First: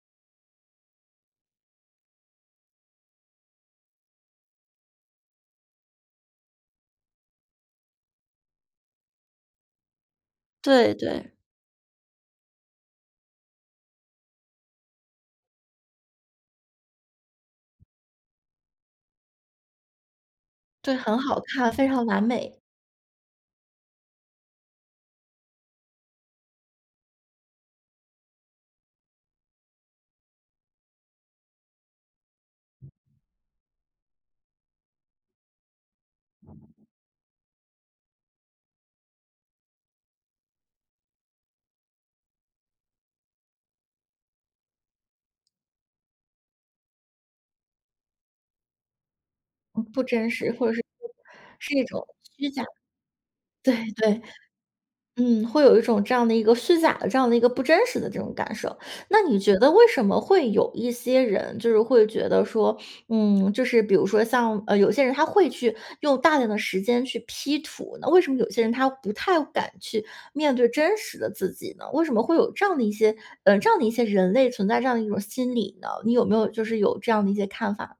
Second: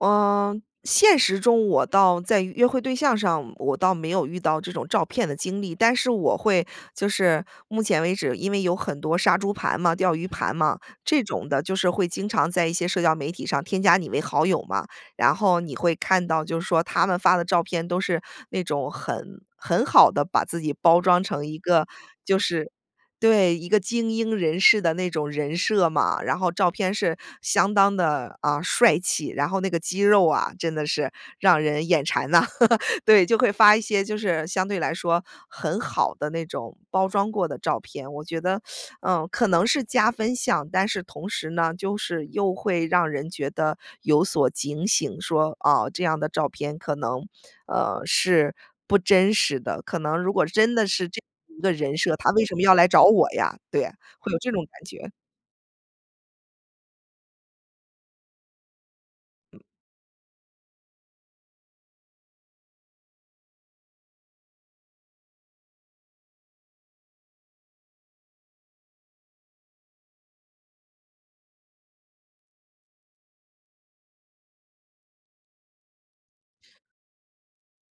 呃，现实中我倒在约会对象上我倒没有遇到这种照骗的经历，但是我会就是目前为止，因为有很多杀猪盘嘛、钓鱼盘嘛，对，这对。种的就是会经常在一些社交媒体上添加你为好友嘛，然后你会看到，就是说他们发的照片都是那种很很好地把自己对，包很装好成一看，个，非常完就美。是对，一个精英人士的那种人设嘛。然后照片是相当地，啊，帅气，然后那个肌肉啊，真的是让人眼馋呐。对，就会发一些就是相对来说，很好的那种包装过的照片。我觉得，嗯，可能是加分项，但是同时呢，就是又会让人觉得有所警醒，说：“啊，这样的照片可能，呃，是不真实的”。可不能如真果实，或者真是的是不这样一个是一人种设，他为虚什么假的。要来找我呀？对，对呀，对。会有这种感觉。嗯，会有一种这样的一个虚假的，这样的一个不真实的这种感受。那你觉得为什么会有一些人就是会觉得说，嗯，就是比如说像，呃，有些人他会去用大量的时间去 P 图，那为什么有些人他不太敢去面对真实的自己呢？为什么会有这样的一些呃，这样的一些人类存在这样的一种心理呢？你有没有就是有这样的一些看法？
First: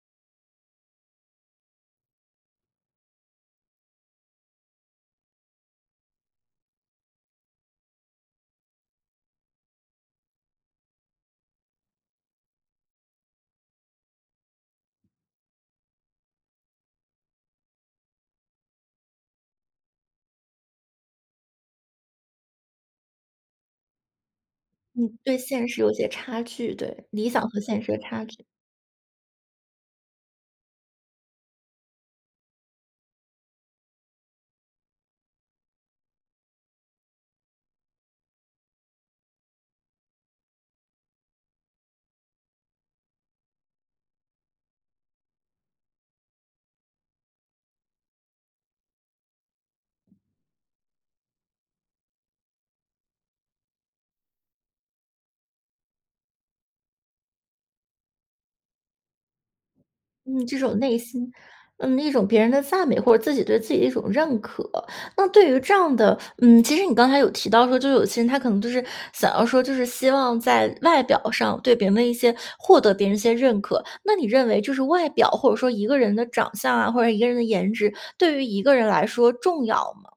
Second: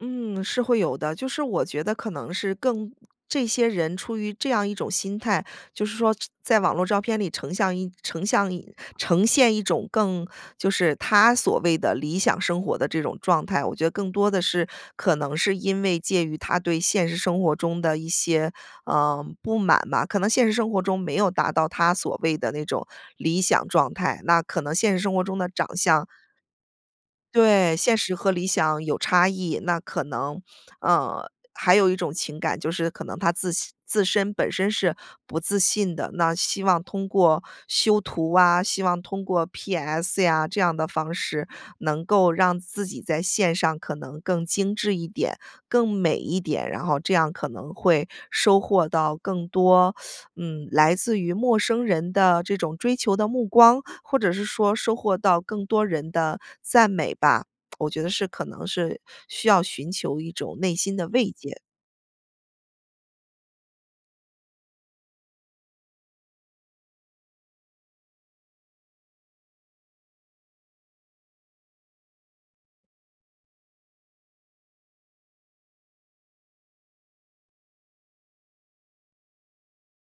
嗯，是会有的，就是我觉得可能是更这些人出于这样一种心态，就是说这在网络照片里成像一成像一呈现一种更就是他所谓的理想生活的这种状态。我觉得更多的是可能是因为介于他对现实生活中的一些，呃，不满吧。可能现实生活中没有达到他所谓的那种理想状态，那可能现实生嗯，活中对的现长实有相些差距。对，理想和对，现实现的实差和距。理想有差异。那可能呃，还有一种情感，就是可能他自己自身、本身是不自信的。那希望通过修图啊，希望通过 PS 呀这样的方式，能够让自己在线上可能更精致一点、更美一点。然后这样可能会收获到更多 嗯，来自于陌生人的这种追求的目光，或者是说收获到更多人的赞美吧。我觉得是可能是需要寻求一嗯，种这内种心内的慰心。藉。嗯，一种别人的赞美，或者自己对自己的一种认可。那对于这样的嗯，其实你刚才有提到说，就是有些人他可能就是想要说就是希望在外表上对别人一些获得别人一些认可。那你认为就是外表，或者说一个人的长相啊，或者说一个人的颜值，对于一个人来说重要吗？